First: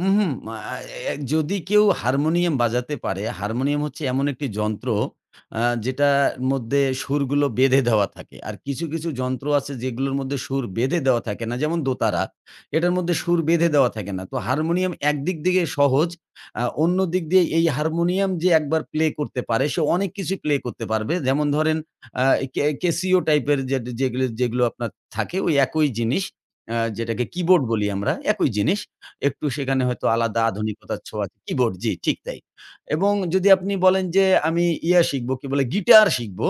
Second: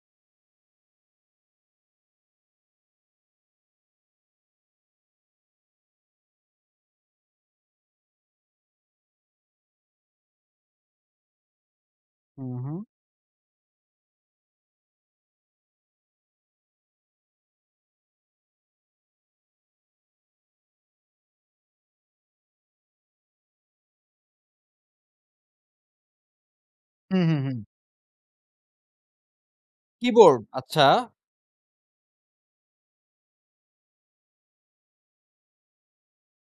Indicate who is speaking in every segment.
Speaker 1: হুম, হুম। আ এ যদি কেউ হারমোনিয়াম বাজাতে পারে, হারমোনিয়াম হচ্ছে এমন একটি যন্ত্র আ যেটা মধ্যে সুরগুলো বেঁধে দেওয়া থাকে। আর কিছু, কিছু যন্ত্র আছে যেগুলোর মধ্যে সুর বেঁধে দেওয়া থাকে না, যেমন দোতারা।
Speaker 2: হুম, হুম।
Speaker 1: এটার মধ্যে সুর বেঁধে দেওয়া থাকে না। তো হারমোনিয়াম একদিক দিয়ে সহজ, আ অন্যদিক দিয়ে এই হারমোনিয়াম যে ১ বার প্লে করতে পারে, সে অনেক কিছুই প্লে করতে পারবে। যেমন ধরেন আ কে কেসিও টাইপের যেট যেগ যেগুলো আপনার থাকে, ওই একই জিনিস আ
Speaker 2: হুম,
Speaker 1: যেটাকে
Speaker 2: হুম, হুম।
Speaker 1: কিবোর্ড বলি আমরা, একই জিনিস। একটু সেখানে হয়তো
Speaker 2: কিবোর্ড,
Speaker 1: আলাদা
Speaker 2: আচ্ছা।
Speaker 1: আধুনিকতার ছোঁয়া কিবোর্ড জ্বি, ঠিক তাই। এবং যদি আপনি বলেন যে, "আমি ইয়ে শিখবো" কি বলে? "গিটার শিখব।"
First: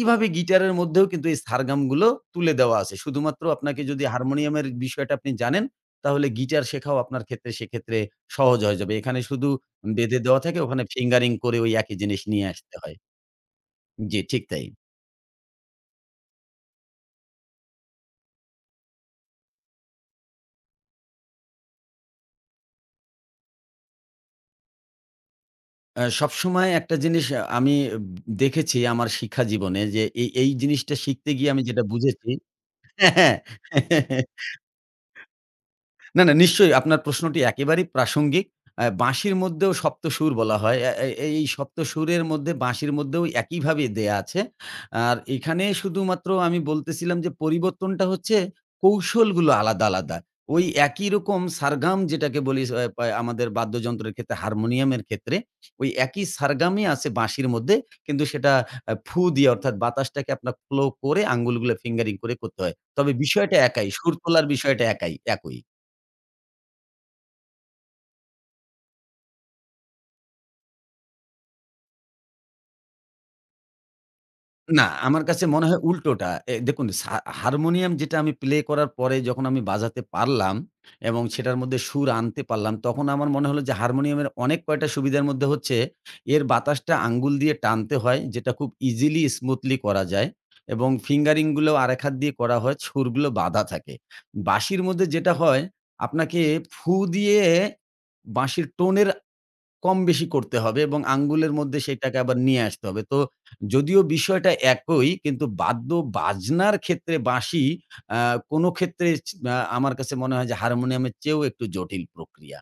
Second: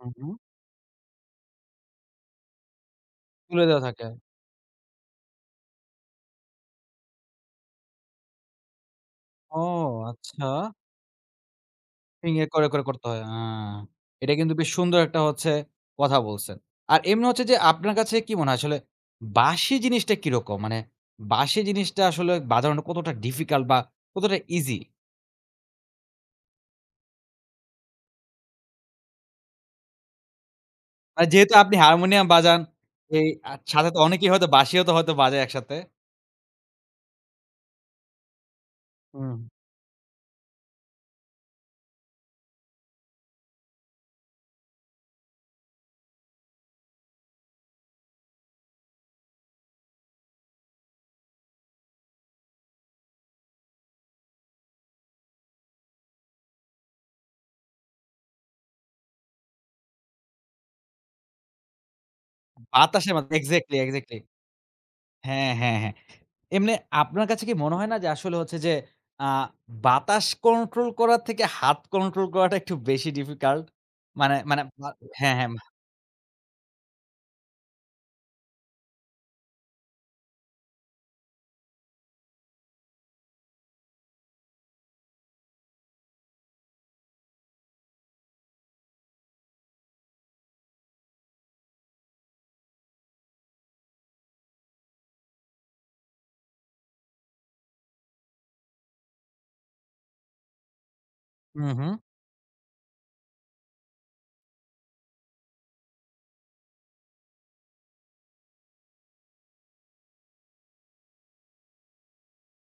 Speaker 2: হু, হু।
Speaker 1: গিটারের মধ্যেও কিন্তু এই সারগামগুলো তুলে দেওয়া আছে। শুধুমাত্র
Speaker 2: তুলে
Speaker 1: আপনাকে
Speaker 2: দেওয়া থাকে।
Speaker 1: যদি হারমোনিয়ামের বিষয়টা আপনি জানেন, তাহলে গিটার শেখাও আপনার ক্ষেত্রে সেক্ষেত্রে সহজ হয়ে যাবে। এখানে শুধু
Speaker 2: ও!
Speaker 1: বেঁধে দেওয়া
Speaker 2: আচ্ছা।
Speaker 1: থাকে, ওখানে ফিঙ্গারিং করে একই জিনিস
Speaker 2: ইয়ে
Speaker 1: নিয়ে
Speaker 2: করে,
Speaker 1: আসতে
Speaker 2: করে
Speaker 1: হয়।
Speaker 2: করতে হয়, হ্যা।
Speaker 1: জ্বি,
Speaker 2: এটা
Speaker 1: ঠিক
Speaker 2: কিন্তু
Speaker 1: তাই।
Speaker 2: বেশ সুন্দর একটা হচ্ছে কথা বলছেন। আর এমনি হচ্ছে যে, আপনার কাছে কি মনে হয় আসলে, বাঁশি জিনিসটা কিরকম? মানে বাঁশি জিনিসটা আসলে বাজানো কতটা ডিফিকাল্ট বা কতটা ইজি?
Speaker 1: আ সবসময় একটা জিনিস আমি উব দেখেছি আমার শিক্ষা জীবনে যে এই, এই জিনিসটা
Speaker 2: আর
Speaker 1: শিখতে গিয়ে
Speaker 2: যেহেতু
Speaker 1: আমি
Speaker 2: আপনি
Speaker 1: যেটা
Speaker 2: হারমোনিয়াম
Speaker 1: বুঝেছি
Speaker 2: বাজান,
Speaker 1: হ্যা,
Speaker 2: সেই
Speaker 1: হ্যা
Speaker 2: আ সাথে অনেকেই হয়তো বাঁশিও তো হয়তো বাজায় একসাথে।
Speaker 1: না, না নিশ্চয়ই, আপনার প্রশ্নটি একেবারেই প্রাসঙ্গিক। আ বাঁশির
Speaker 2: হুম।
Speaker 1: মধ্যেও সপ্ত সুর বলা হয়। আ এ এই সপ্ত সুরের মধ্যে, বাঁশির মধ্যেও একইভাবে দেয়া আছে। আর এখানে শুধুমাত্র আমি বলতেছিলাম যে পরিবর্তনটা হচ্ছে, কৌশলগুলো আলাদা, আলাদা। ওই একই রকম সারগাম যেটাকে বলি স অয় পা আমাদের বাদ্যযন্ত্রের ক্ষেত্রে, হারমোনিয়ামের ক্ষেত্রে, ঐ একই সারগামই আছে বাঁশির মধ্যে। কিন্তু সেটা এ ফু দিয়ে অর্থাৎ বাতাসটাকে আপনার ফ্লো করে, আঙ্গুলগুলো ফিঙ্গারিং করে করতে হয়।
Speaker 2: বাতাসের
Speaker 1: তবে
Speaker 2: মাদ্ধ
Speaker 1: বিষয়টা
Speaker 2: এক্সাক্টলি,
Speaker 1: একাই, সুর
Speaker 2: এক্সাক্টলি।
Speaker 1: তোলার বিষয়টা একাই,
Speaker 2: হ্যা,
Speaker 1: একই।
Speaker 2: হ্যা, হ্যা। এমনে আপনার কাছে কি মনে হয় না? যে, আসলে হচ্ছে যে আ বাতাস কন্ট্রোল করার থেকে, হাত কন্ট্রোল করাটা একটু বেশি ডিফিকাল্ট? মানে, মানে,
Speaker 1: না,
Speaker 2: মা
Speaker 1: আমার
Speaker 2: হ্যা,
Speaker 1: কাছে
Speaker 2: হ্যা।
Speaker 1: মনে হয় উল্টোটা। এ দেখুন সা হারমোনিয়াম যেটা আমি প্লে করার পরে, যখন আমি বাজাতে পারলাম এবং সেটার মধ্যে সুর আনতে পারলাম, তখন আমার মনে হলো যে, হারমোনিয়ামের অনেক কয়েকটা সুবিধার মধ্যে হচ্ছে, এর বাতাসটা আঙ্গুল দিয়ে টানতে হয় যেটা খুব ইজিলি, স্মুথলি করা যায়। এবং ফিঙ্গারিং গুলো আরেক হাত দিয়ে করা হয়, সুরগুলো বাঁধা থাকে। বাঁশির মধ্যে যেটা হয়, আপনাকে ফু দিয়ে বাঁশির টোনের কমবেশি করতে হবে এবং আঙ্গুলের
Speaker 2: হুম,
Speaker 1: মধ্যে
Speaker 2: হুম।
Speaker 1: সেটাকে আবার নিয়ে আসতে হবে। তো যদিও বিষয়টা একই, কিন্তু বাদ্য-বাজনার ক্ষেত্রে বাঁশি, আ কোনো ক্ষেত্রে ইছ আমার কাছে মনে হয় যে, হারমোনিয়ামের চেয়েও একটু জটিল প্রক্রিয়া।